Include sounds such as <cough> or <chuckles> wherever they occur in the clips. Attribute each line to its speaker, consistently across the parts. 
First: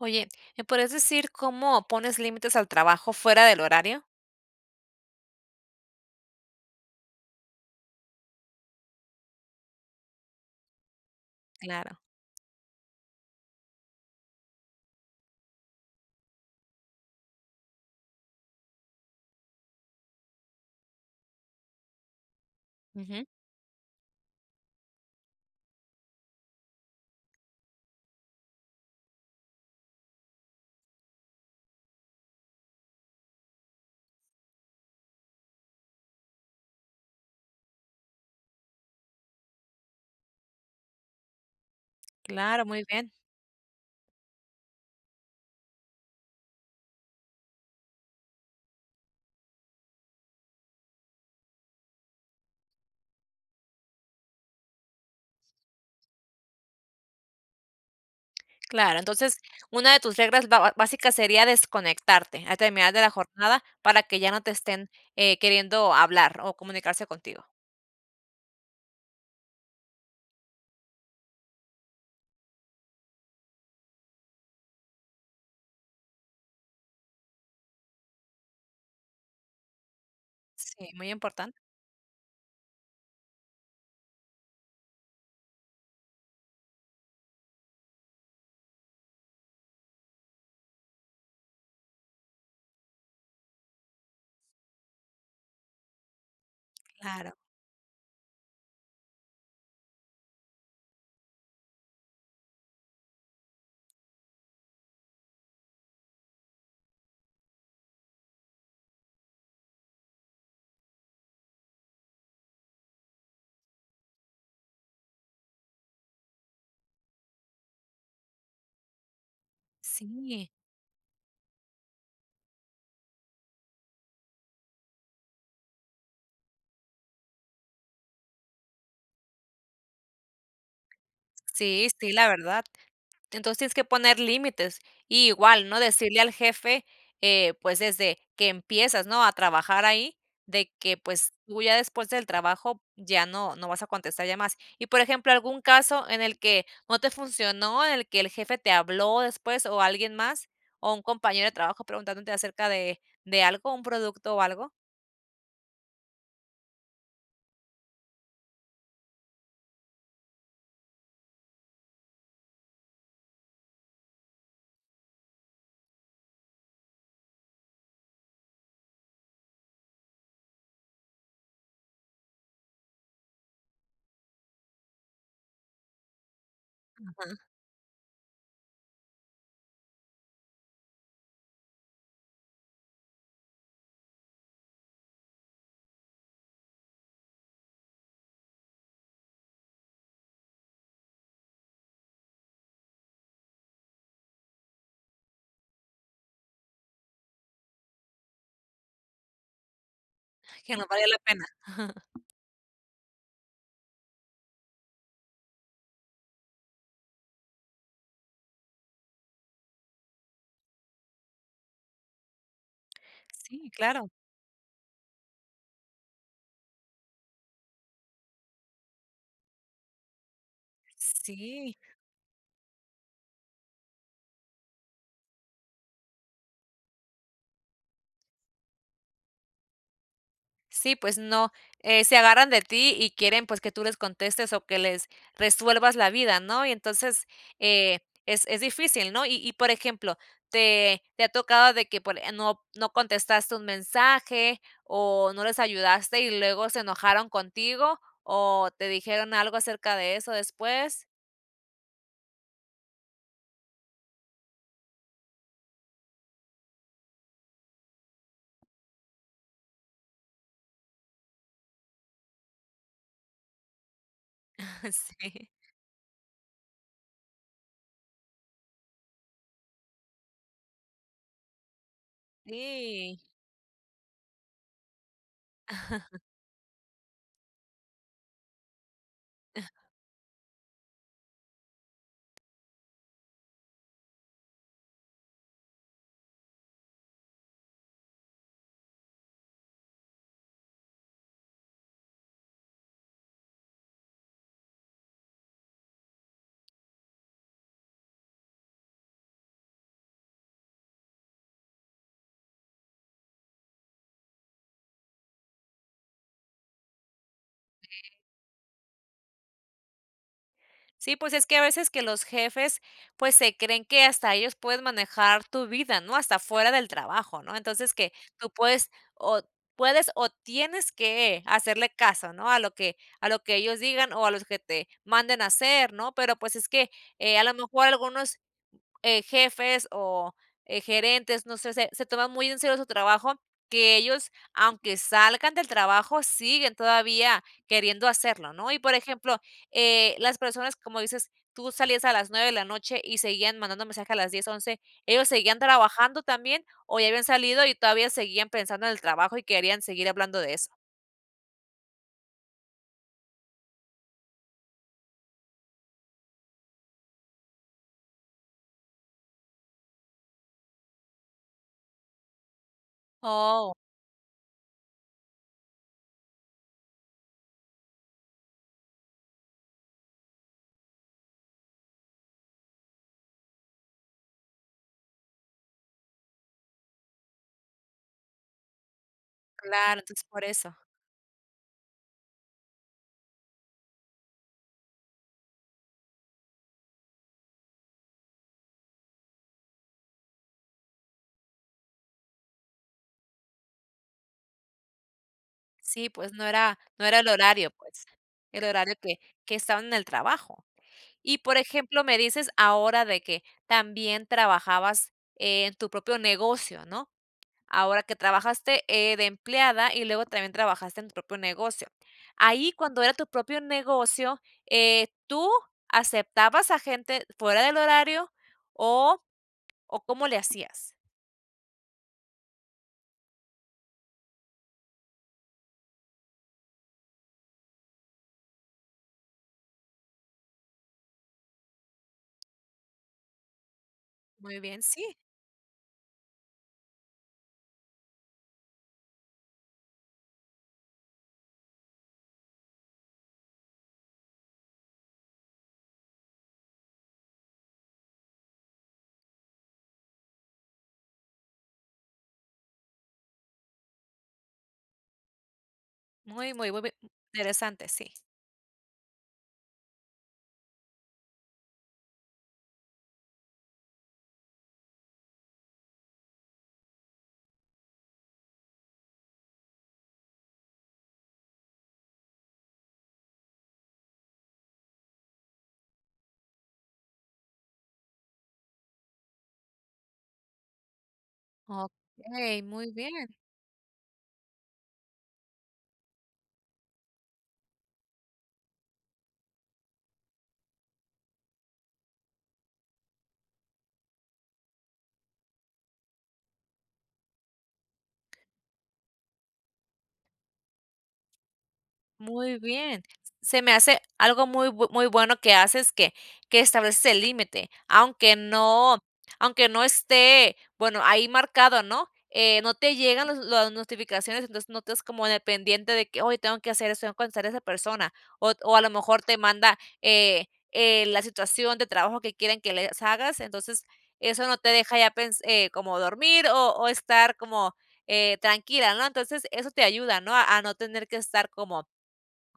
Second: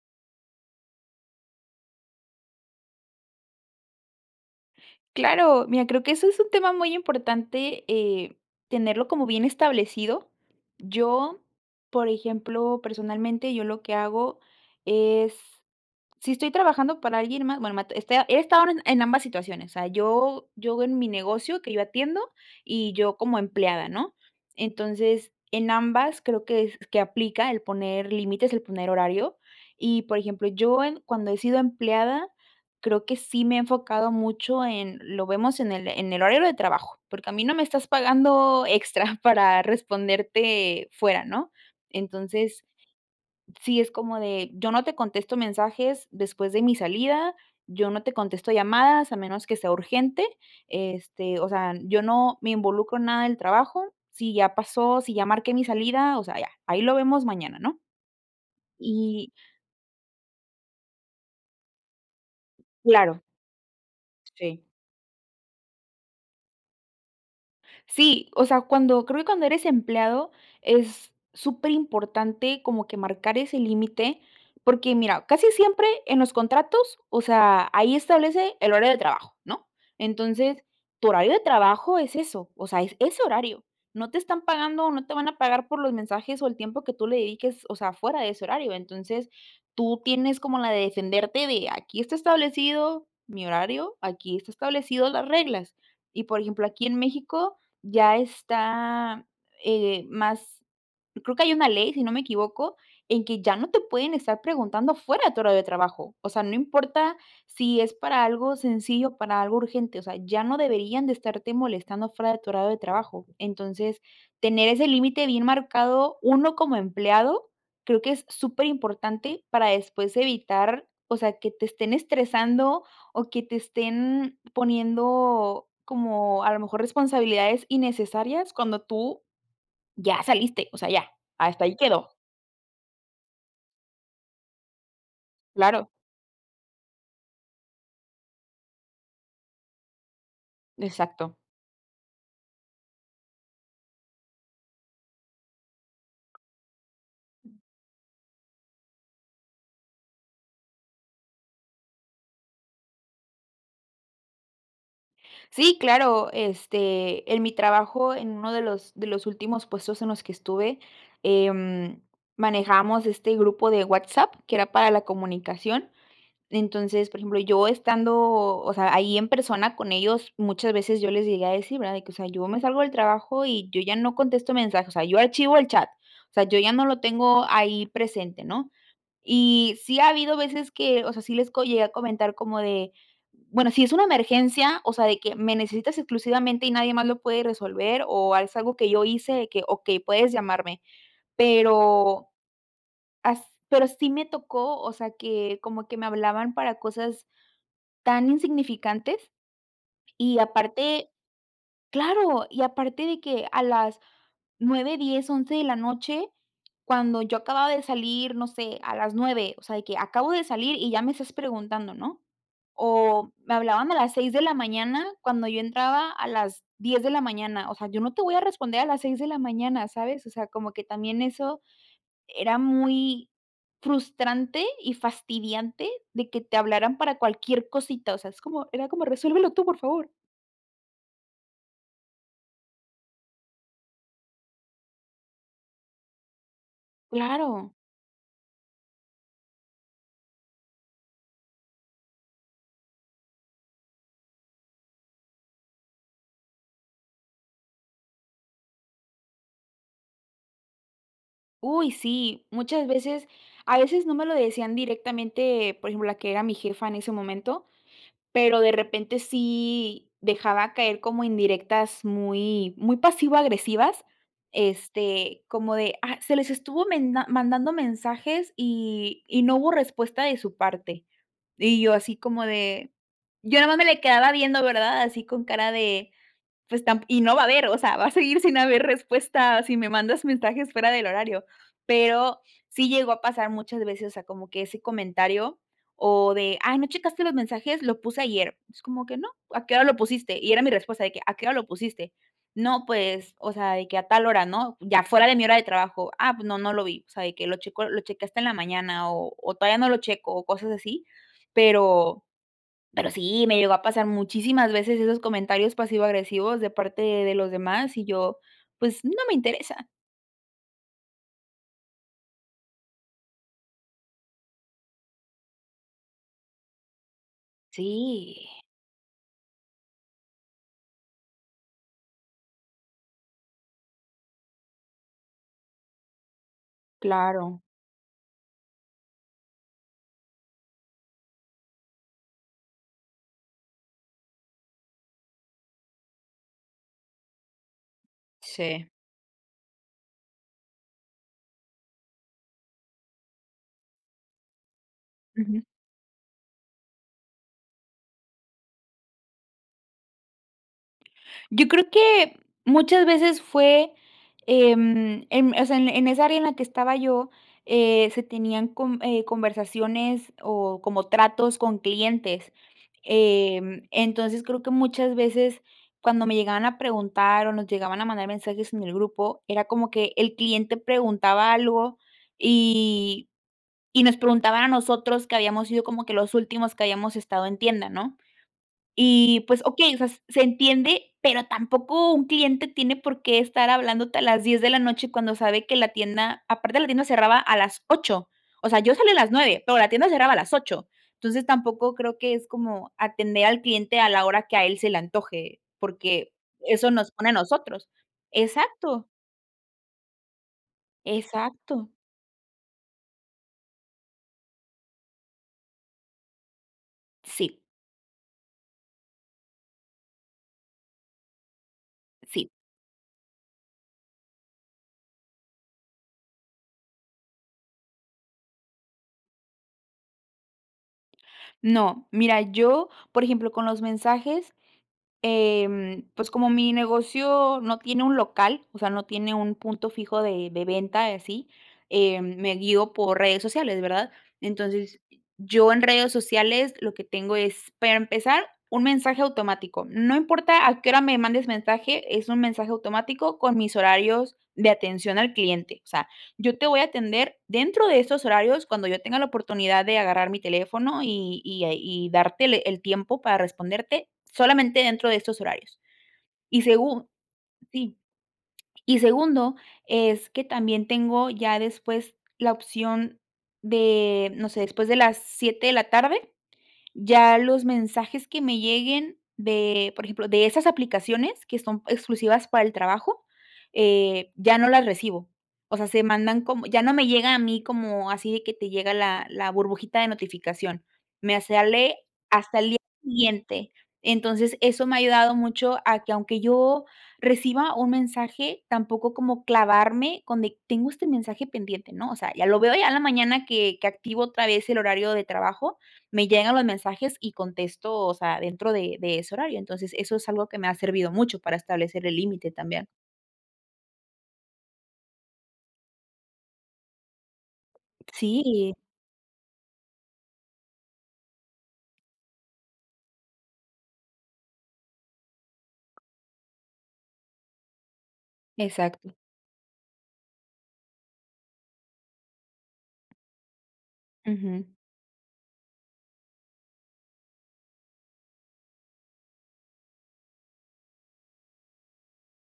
Speaker 1: Oye, ¿me podrías decir cómo pones límites al trabajo fuera del horario?
Speaker 2: Claro, mira, creo que eso es un tema muy importante, eh, tenerlo como bien establecido. Yo,
Speaker 1: Claro.
Speaker 2: por ejemplo, personalmente, yo lo que hago es, si estoy trabajando para alguien más, bueno, ma este, a he estado en en ambas situaciones, o sea, yo yo en mi negocio que yo atiendo y yo
Speaker 1: Ujú.
Speaker 2: como empleada, ¿no? Entonces, en ambas creo que es que aplica el poner límites, el poner horario. Y, por ejemplo, yo en cuando he sido empleada, creo que sí me he enfocado mucho en: "Lo vemos en el en el horario de trabajo", porque a mí no me estás pagando extra para responderte fuera, ¿no?
Speaker 1: Claro,
Speaker 2: Entonces,
Speaker 1: muy bien.
Speaker 2: sí es como de: "Yo no te contesto mensajes después de mi salida, yo no te contesto llamadas a menos que sea urgente", este, o sea, yo no me involucro en nada del trabajo, sí ya pasó, sí ya marqué mi salida, o sea, ya, "Ahí lo vemos mañana", ¿no?
Speaker 1: Claro,
Speaker 2: Y
Speaker 1: entonces, una de tus reglas ba ba básicas sería desconectarte al terminar de la
Speaker 2: Claro.
Speaker 1: jornada para que ya no te
Speaker 2: Sí.
Speaker 1: estén, eh, queriendo hablar o comunicarse contigo.
Speaker 2: Sí, o sea, cuando creo que cuando eres empleado es superimportante como que marcar ese límite, porque mira, casi siempre en los contratos, o sea, ahí establece el horario de trabajo, ¿no? Entonces
Speaker 1: Sí,
Speaker 2: tu
Speaker 1: muy
Speaker 2: horario de
Speaker 1: importan
Speaker 2: trabajo es eso, o sea, es ese horario, no te están pagando o no te van a pagar por los mensajes o el tiempo que tú le dediques, o sea, fuera de ese horario. Entonces, tú tienes como la de defenderte de: "Aquí está establecido mi horario, aquí está establecido las reglas", y por ejemplo, aquí en
Speaker 1: Claro.
Speaker 2: México ya está, eh, más creo que hay una ley, si no me equivoco, en que ya no te pueden estar preguntando fuera de tu horario de trabajo, o sea, no importa si es para algo sencillo o para algo urgente, o sea, ya no deberían de estarte molestando fuera de tu horario de trabajo. Entonces, tener ese límite bien marcado uno como empleado, creo que es superimportante para después
Speaker 1: Sí.
Speaker 2: evitar, o sea, que te estén estresando o que te estén poniendo, como a lo mejor, responsabilidades innecesarias cuando tú ya saliste, o sea, ya hasta ahí
Speaker 1: Sí,
Speaker 2: quedó.
Speaker 1: sí, la verdad. Entonces tienes que poner límites y igual, ¿no?,
Speaker 2: Claro.
Speaker 1: decirle al jefe, eh, pues desde que empiezas, ¿no?, a trabajar ahí, de que, pues,
Speaker 2: Exacto.
Speaker 1: tú ya después del trabajo ya no, no vas a contestar llamadas. Y, por ejemplo, ¿algún caso en el que no te funcionó?, ¿en el que el jefe te habló después o alguien más o un compañero de trabajo preguntándote acerca de de algo, un producto o algo?
Speaker 2: Sí, claro, este, en mi trabajo, en uno de los de los últimos puestos en los que estuve, em, manejábamos este grupo de WhatsApp que era para la comunicación. Entonces, por ejemplo, yo estando, o sea, ahí en persona con ellos, muchas veces yo les llegué a decir, ¿verdad?, de que, o sea, yo me salgo del trabajo y yo ya no contesto mensajes, o sea, yo archivo el chat, o sea, yo ya no lo
Speaker 1: Ajá.
Speaker 2: tengo ahí presente, ¿no? Y sí ha habido veces que, o sea, sí les co llegué a comentar como de, bueno, si es una emergencia, o sea, de que me necesitas exclusivamente y nadie más lo puede resolver, o es algo que yo hice, de que: "Okey, puedes llamarme". Pero, as pero sí me tocó, o sea, que como que me hablaban para cosas tan insignificantes y
Speaker 1: Que no valía
Speaker 2: aparte
Speaker 1: la pena. <chuckles>
Speaker 2: claro, y aparte de que a las 9, 10, 11, de la noche, cuando yo acababa de salir, no sé, a las 9 o sea de que acabo de salir y ya me estás preguntando, ¿no? O me
Speaker 1: Sí,
Speaker 2: hablaban a
Speaker 1: claro.
Speaker 2: las 6 de la mañana, cuando yo entraba a las 10 de la mañana. O sea, yo no te voy a responder a las 6 de la mañana, ¿sabes? O sea, como que también eso
Speaker 1: Sí.
Speaker 2: era muy frustrante y fastidiante, de que te hablaran para cualquier cosita. O sea, es como era como, resuélvelo tú, por favor.
Speaker 1: Sí, pues no. Eh, se agarran de ti y quieren, pues, que tú les contestes o que les resuelvas la vida, ¿no?, y entonces,
Speaker 2: Claro.
Speaker 1: eh, es es difícil, ¿no? Y y por ejemplo, ¿te te ha tocado de por eh, no no contestaste un mensaje o no les ayudaste y luego se enojaron contigo, o te dijeron algo acerca de eso después?
Speaker 2: Uy, sí, muchas veces. A veces no me lo decían directamente, por ejemplo, la que era mi jefa en ese momento, pero, de repente, sí dejaba caer como indirectas, muy muy pasivo-agresivas, este
Speaker 1: Sí.
Speaker 2: como de: "Ah, se les estuvo menda mandando mensajes y y no hubo respuesta de su parte". Y yo así, como de
Speaker 1: Sí.
Speaker 2: yo nada más me le quedaba viendo, ¿verdad? Así con cara de:
Speaker 1: <chuckles>
Speaker 2: "Pues, tam y no va a haber", o sea, va a seguir sin haber respuesta si
Speaker 1: <chuckles>
Speaker 2: me mandas mensajes fuera del horario, pero sí llegó a pasar muchas veces. O sea, como que ese comentario o de: "Ay, no checaste los mensajes, lo puse ayer". "Pues, como que no, ¿a qué hora lo pusiste?", y era mi respuesta de que, "¿A qué hora lo pusiste?". "No, pues, o sea, de que a tal hora", ¿no?, ya fuera de mi hora de trabajo. "Ah, pues no, no lo vi". O sea, de que lo checo lo chequé hasta en la mañana, o o todavía no lo checo, o cosas así, pero pero sí me llegó a pasar muchísimas veces esos comentarios pasivo-agresivos de parte de los demás, y
Speaker 1: Sí.
Speaker 2: yo, pues, no me interesa.
Speaker 1: Sí, pues es que a veces que los jefes, pues, se creen que hasta ellos pueden manejar tu vida, ¿no?, hasta fuera del trabajo, ¿no? Entonces que tú
Speaker 2: Sí.
Speaker 1: puedes o puedes o tienes que hacerle caso, ¿no?, a lo que a lo que ellos digan o a los que te manden a hacer, ¿no? Pero, pues, es que, eh, a lo
Speaker 2: Claro.
Speaker 1: mejor algunos, eh, jefes o, eh, gerentes, no sé, se se toman muy en serio su trabajo, que ellos, aunque salgan del trabajo, siguen todavía queriendo hacerlo, ¿no? Y,
Speaker 2: Sí.
Speaker 1: por ejemplo, eh, las personas, como dices, tú salías a las 9 de la noche y seguían mandando mensajes a las 10, 11, ¿ellos seguían
Speaker 2: Ujú.
Speaker 1: trabajando también o ya habían salido y todavía seguían pensando en el trabajo y querían seguir hablando de eso?
Speaker 2: Yo creo que muchas veces fue, em em, o sea, en en esa área en la que estaba yo, eh, se tenían con eh, conversaciones o como tratos con clientes,
Speaker 1: Oh.
Speaker 2: em, entonces creo que muchas veces cuando me llegaban a preguntar o nos llegaban a mandar mensajes en el grupo, era como que el cliente preguntaba algo y y nos preguntaba a nosotros, que habíamos sido como que los últimos que habíamos estado en tienda, ¿no? Y, pues, okey, o
Speaker 1: Claro,
Speaker 2: sea, s
Speaker 1: entonces es
Speaker 2: se
Speaker 1: por eso.
Speaker 2: entiende, pero tampoco un cliente tiene por qué estar hablándote a las 10 de la noche cuando sabe que la tienda aparte, la tienda cerraba a las 8, o sea, yo salía a las 9 pero la tienda cerraba a las 8, entonces tampoco creo que es como atender al cliente a la hora que a él se le antoje,
Speaker 1: Sí,
Speaker 2: porque
Speaker 1: pues no era
Speaker 2: eso
Speaker 1: no
Speaker 2: nos
Speaker 1: era el
Speaker 2: expone a
Speaker 1: horario,
Speaker 2: nosotros
Speaker 1: pues, el horario
Speaker 2: exacto.
Speaker 1: que que estaban en el trabajo. Y, por
Speaker 2: Exacto.
Speaker 1: ejemplo, me dices ahora de que también trabajabas en tu propio negocio, ¿no?
Speaker 2: Sí.
Speaker 1: Ahora que trabajaste, eh, de empleada y luego también trabajaste en tu propio negocio,
Speaker 2: Sí.
Speaker 1: ahí cuando era tu propio negocio, eh, ¿tú aceptabas a gente fuera del horario o o cómo le hacías?
Speaker 2: No, mira, yo, por ejemplo, con los mensajes, em, pues, como mi negocio no tiene un local, o sea, no tiene un punto fijo de de venta y así, em, me guío por redes sociales, ¿verdad?
Speaker 1: Muy bien,
Speaker 2: Entonces
Speaker 1: sí.
Speaker 2: yo en redes sociales lo que tengo es, para empezar, un mensaje automático, no importa a qué hora me mandes mensaje, es un mensaje automático con mis horarios de atención al cliente, o sea, yo te voy a atender dentro de estos horarios cuando yo tenga la oportunidad de agarrar mi teléfono y y a y darte le el tiempo para responderte solamente dentro de estos horarios.
Speaker 1: Muy,
Speaker 2: Y
Speaker 1: muy, muy bie
Speaker 2: segu
Speaker 1: interesante,
Speaker 2: sí,
Speaker 1: sí.
Speaker 2: y segundo, es que también tengo ya después la opción de, no sé, después de las 7 de la tarde ya los mensajes que me lleguen de por ejemplo, de esas aplicaciones que son exclusivas para el trabajo, eh, ya no las recibo, o sea, se mandan como ya no me llega a mí como, así de que te llega la la burbujita de notificación, me sale hasta
Speaker 1: Okey,
Speaker 2: el día
Speaker 1: muy bien.
Speaker 2: siguiente. Entonces eso me ha ayudado mucho a que aunque yo reciba un mensaje tampoco como clavarme con de: "Tengo este mensaje pendiente", ¿no?, o sea, ya lo veo a la mañana que que activo otra vez, el horario de trabajo, me llegan los mensajes y contesto, o sea, dentro de de ese horario, entonces eso es algo que me ha servido mucho para establecer el límite
Speaker 1: Muy
Speaker 2: también.
Speaker 1: bien, s se me hace algo muy muy bu muy bueno que haces, que que estableces el límite, aunque
Speaker 2: Sí.
Speaker 1: no aunque no esté, bueno, ahí marcado, ¿no?, eh, no te llegan las las notificaciones, entonces no estás como dependiente de que: "Ay, tengo que hacer eso, tengo que contestar a esa persona", o o a lo
Speaker 2: Exacto.
Speaker 1: mejor te manda, eh, eh, la situación de trabajo que quieren que les hagas, entonces eso no
Speaker 2: Ujú.
Speaker 1: te deja ya pens eh, como dormir o o estar como, eh, tranquila, ¿no? Entonces eso te ayuda, ¿no?, a no tener que estar como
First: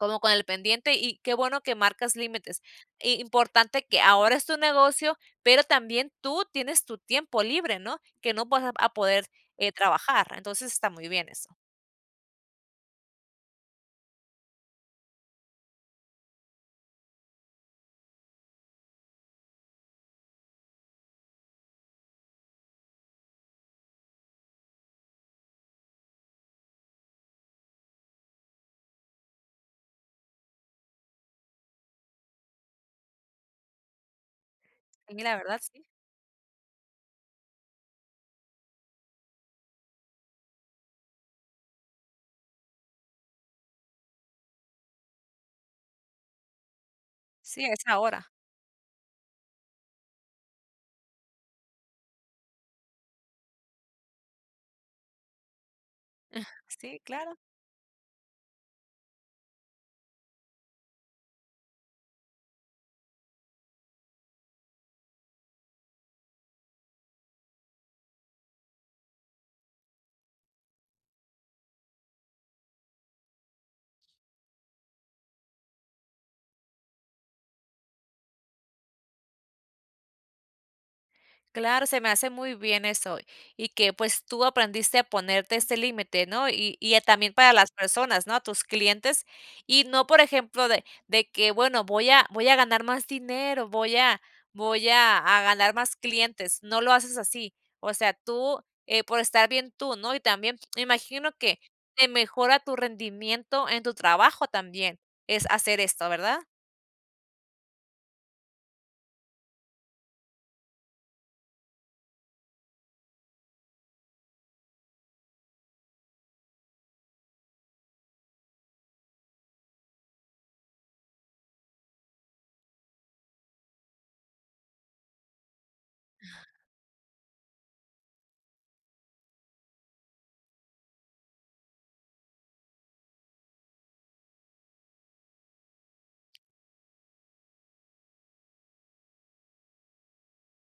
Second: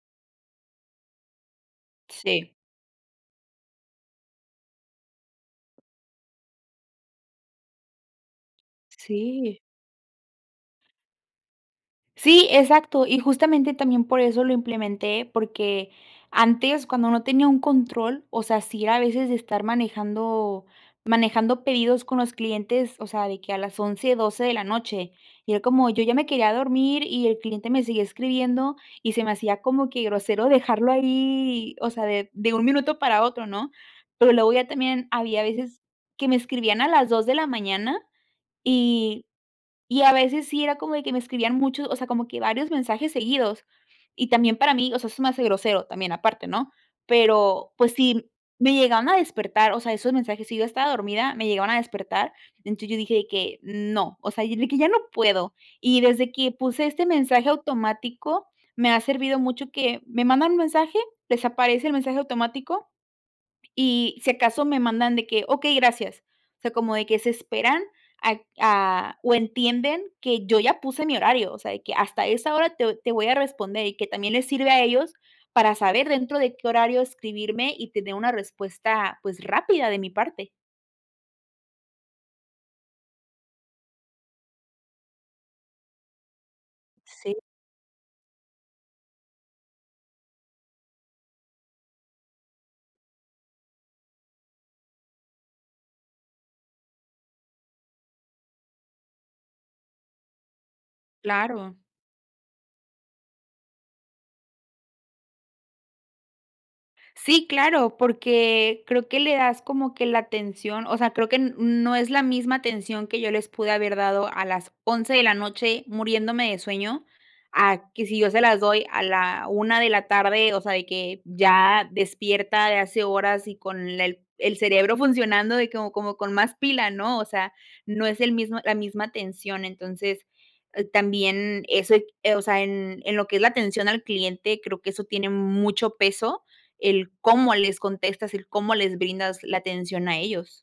Speaker 1: como con el pendiente, y qué bueno que marcas
Speaker 2: Sí.
Speaker 1: límites y, importante que ahora es tu negocio, pero también tú tienes tu tiempo libre, ¿no? Que no vas a vas a poder,
Speaker 2: Sí.
Speaker 1: eh, trabajar, entonces está muy bien eso.
Speaker 2: Sí, exacto. Y justamente también por eso lo implementé, porque antes, cuando no tenía un control, o sea, sí era a veces estar manejando manejando pedidos con los clientes. O sea, de que a las 11, 12 de la noche y era como, yo ya me quería dormir y el cliente me seguía escribiendo y se me hacía como que grosero dejarlo ahí, o sea, de de un minuto para otro, ¿no? Pero luego ya también
Speaker 1: A mí la
Speaker 2: había
Speaker 1: verdad
Speaker 2: veces
Speaker 1: sí.
Speaker 2: que me escribían a las 2 de la mañana y y, a veces sí era como de que me escribían muchos, o sea, como que varios mensajes seguidos y también para mí, o sea, eso se me hace grosero también aparte, ¿no?
Speaker 1: Sí,
Speaker 2: Pero
Speaker 1: a
Speaker 2: pues
Speaker 1: esa hora.
Speaker 2: sí me llegaban a despertar, o sea, esos mensajes, si yo ya estaba dormida, me llegaban a despertar, entonces yo dije de que: "No", o sea, y de que: "Ya no puedo". Y desde que
Speaker 1: <chuckles>
Speaker 2: puse
Speaker 1: Sí,
Speaker 2: este
Speaker 1: claro.
Speaker 2: mensaje automático, me ha servido mucho que me mandan un mensaje, desaparece el mensaje automático y, si acaso, me mandan de que: "Okey, gracias". O sea, como de que se esperan a a o entienden que yo ya puse mi horario. O sea, de que: "Hasta esa hora te voy te voy a responder", y que también le sirve a ellos para saber dentro de qué horario escribirme y tener una respuesta, pues, rápida de mi parte.
Speaker 1: Claro, se me hace muy bien eso, y que pues tú aprendiste a ponerte este límite, ¿no?, y y, eh, también
Speaker 2: Sí.
Speaker 1: para las personas, ¿no?, a tus clientes. Y no por ejemplo, de de que: "Bueno, voy a voy a ganar más dinero, voy a voy a a ganar más clientes", no lo haces así, o sea, tú, eh, por estar bien tú, ¿no? Y también, imagino que
Speaker 2: Claro.
Speaker 1: te mejora tu rendimiento en tu trabajo también, es hacer esto, ¿verdad?
Speaker 2: Sí, claro, porque creo que le das como que la atención, o sea, creo que n no es la misma atención que yo les pude haber dado a las 11 de la noche, muriéndome de sueño, a que si yo se las doy a la 1 de la tarde, o sea, de que, ya despierta de hace horas y con el el cerebro funcionando de como como, con más pila, ¿no?, o sea, no es el mismo la misma atención, entonces, también eso, eh, o sea, en en lo que es la atención al cliente, creo que eso tiene mucho peso, el cómo les contestas, el cómo les brindas la atención a ellos.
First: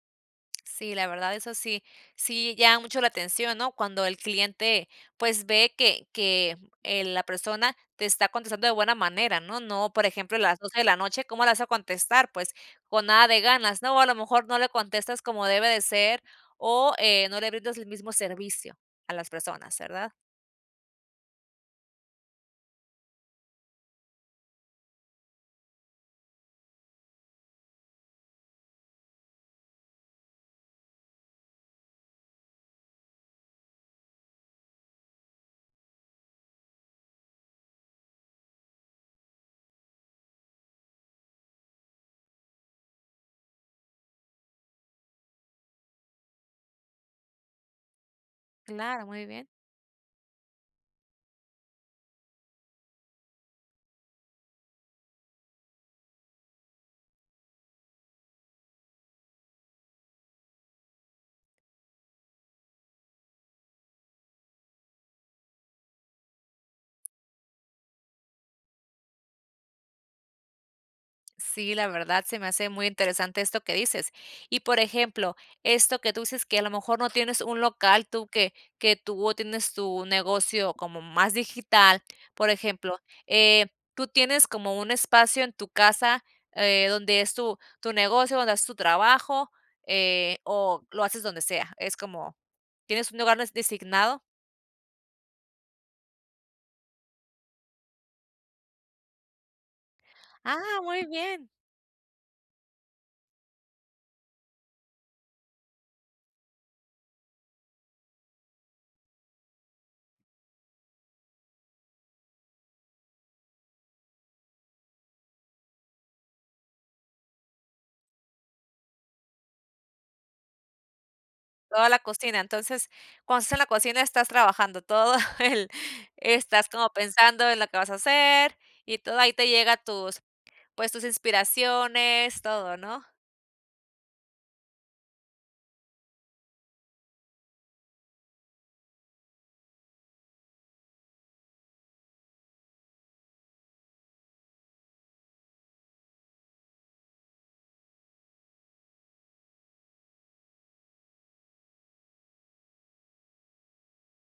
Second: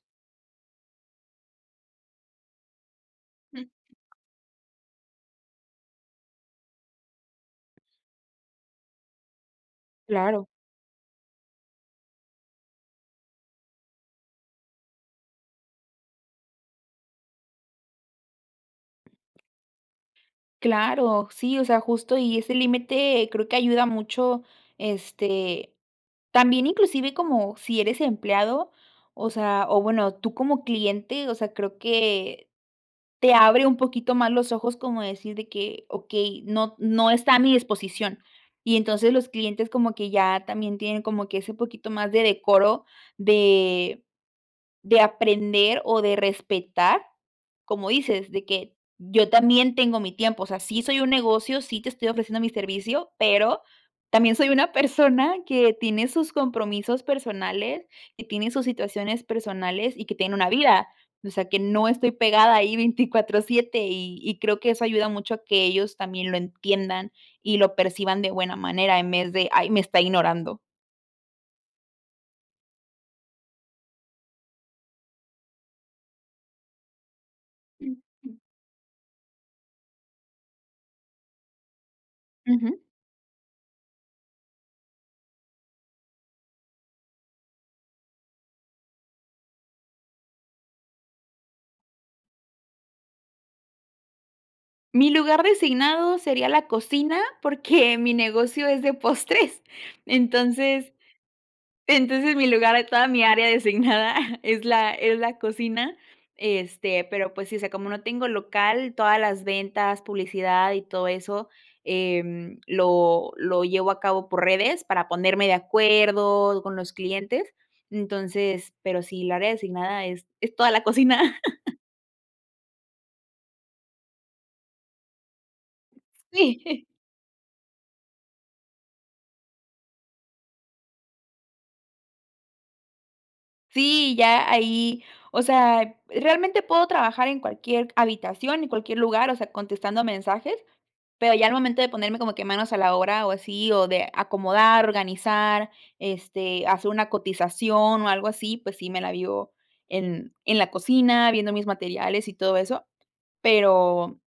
Speaker 1: Sí, la verdad, eso sí sí llama mucho la atención,
Speaker 2: Jum.
Speaker 1: ¿no?, cuando el cliente pues, ve que que, eh, la persona te está contestando de buena manera, ¿no? No, por ejemplo, a
Speaker 2: Claro.
Speaker 1: las 12, de la noche, ¿cómo le vas a contestar?, pues, con nada de ganas, ¿no? O a lo mejor no le contestas como debe de ser o, eh, no le brindas el mismo servicio a las personas, ¿verdad?
Speaker 2: Claro, sí, o sea, justo. Y ese límite creo que ayuda mucho, este, también inclusive como si eres empleado, o sea o bueno, tú como cliente, o sea, creo que te abre un poquito más los ojos como decir de que: "Okey, no no está a mi disposición". Y entonces los clientes como que ya también, tienen como que ese poquito más de decoro de de aprender, o de respetar como dices de que:
Speaker 1: Claro. Muy
Speaker 2: "Yo
Speaker 1: bien.
Speaker 2: también tengo mi tiempo". O sea, sí, soy un negocio, sí, te estoy ofreciendo mi servicio, pero también, soy una persona que tiene sus compromisos personales, que tiene sus situaciones personales y que tiene una vida. O sea, que no estoy pegada ahí 24/7 y y creo que eso ayuda mucho a que ellos también lo entiendan y lo perciban de buena manera, en vez de: "Ay, me está ignorando".
Speaker 1: Sí, la verdad se me hace muy interesante esto que dices y, por ejemplo, esto que tú dices, que a lo mejor no tienes un local, tú
Speaker 2: <unintelligible>
Speaker 1: que que tú atiendes tu negocio como más digital, por
Speaker 2: Ujú.
Speaker 1: ejemplo, eh, ¿tú tienes como un espacio en tu casa, eh, donde es tu tu negocio, donde es tu trabajo, eh, o lo haces donde sea? Es como ¿tienes un lugar de designado?
Speaker 2: Mi lugar designado sería la cocina porque mi negocio es de postres,
Speaker 1: Ah,
Speaker 2: entonces
Speaker 1: muy bien.
Speaker 2: entonces, mi lugar de toda mi área designada es la es la cocina, este, pero, pues sí, o sea, como no tengo local, todas las ventas, publicidad y todo eso, em, lo lo llevo a cabo por redes, para ponerme de acuerdo con los clientes, entonces, pero sí, el área designada es es toda la cocina. <chuckles>
Speaker 1: Toda la cocina, entonces, cuando estás en la cocina, estás trabajando todo el estás
Speaker 2: Sí.
Speaker 1: como pensando en lo que vas a hacer y todo, ahí te llega tus pues, tus inspiraciones, todo, ¿no?
Speaker 2: Sí, ya ahí, o sea, realmente puedo trabajar en cualquier habitación, en cualquier lugar, o sea, contestando mensajes, pero, ya al momento de ponerme como que manos a la obra, o así o de acomodar, organizar, este, hacer una cotización o algo así, pues sí, me la vivo en en la cocina viendo mis materiales y todo eso, pero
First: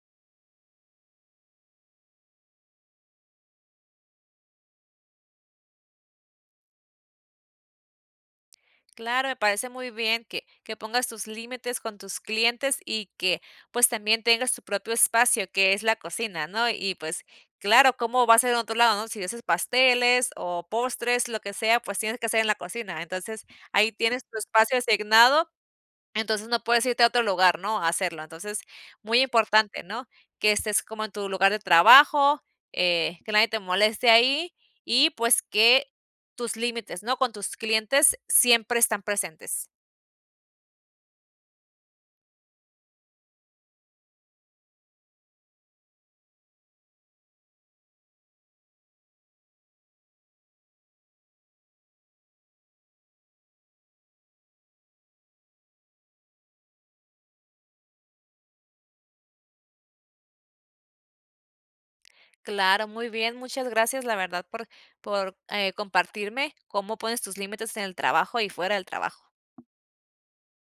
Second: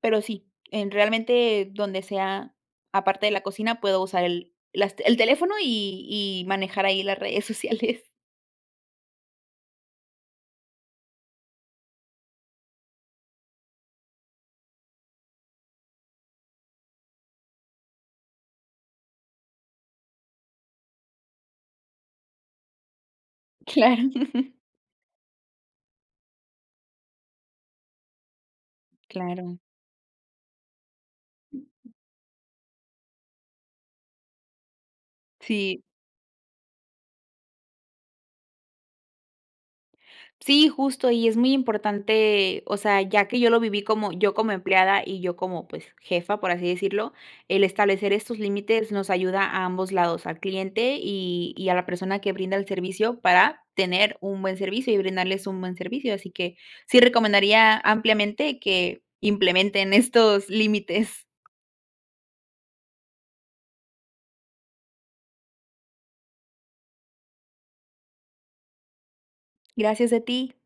Speaker 2: pero sí, en realmente donde sea, aparte de la cocina, puedo usar el las t el teléfono y y manejar ahí las redes sociales.
Speaker 1: Claro, me parece muy bien, que que pongas tus límites con tus clientes y que pues, también tengas tu propio espacio, que es la cocina, ¿no? Y pues, claro, ¿cómo va a ser en otro lado, no? Si haces pasteles o postres, lo que sea, pues, tienes que hacer en la cocina, entonces, ahí
Speaker 2: Claro.
Speaker 1: tienes tu espacio asignado, entonces no puedes irte a otro lugar, ¿no?, a hacerlo. Entonces muy
Speaker 2: Claro.
Speaker 1: importante, ¿no? Que estés como en tu lugar de
Speaker 2: Ujú.
Speaker 1: trabajo, eh, que nadie te moleste ahí y pues,
Speaker 2: Sí.
Speaker 1: que tus límites, ¿no?, con tus clientes siempre están presentes.
Speaker 2: Sí, justo y es muy importante, o sea, ya que yo lo viví como, yo como empleada, y yo como, pues, jefa, por así decirlo, el establecer estos límites, nos ayuda a ambos lados al cliente y y a la persona que brinda el servicio, para tener un buen servicio y brindarles un buen servicio. Así que sí recomendaría ampliamente que implementen estos límites.
Speaker 1: Claro, muy bien. Muchas gracias, la verdad por por, eh, compartirme cómo pones tus límites en el trabajo y fuera del trabajo.
Speaker 2: Gracias a ti.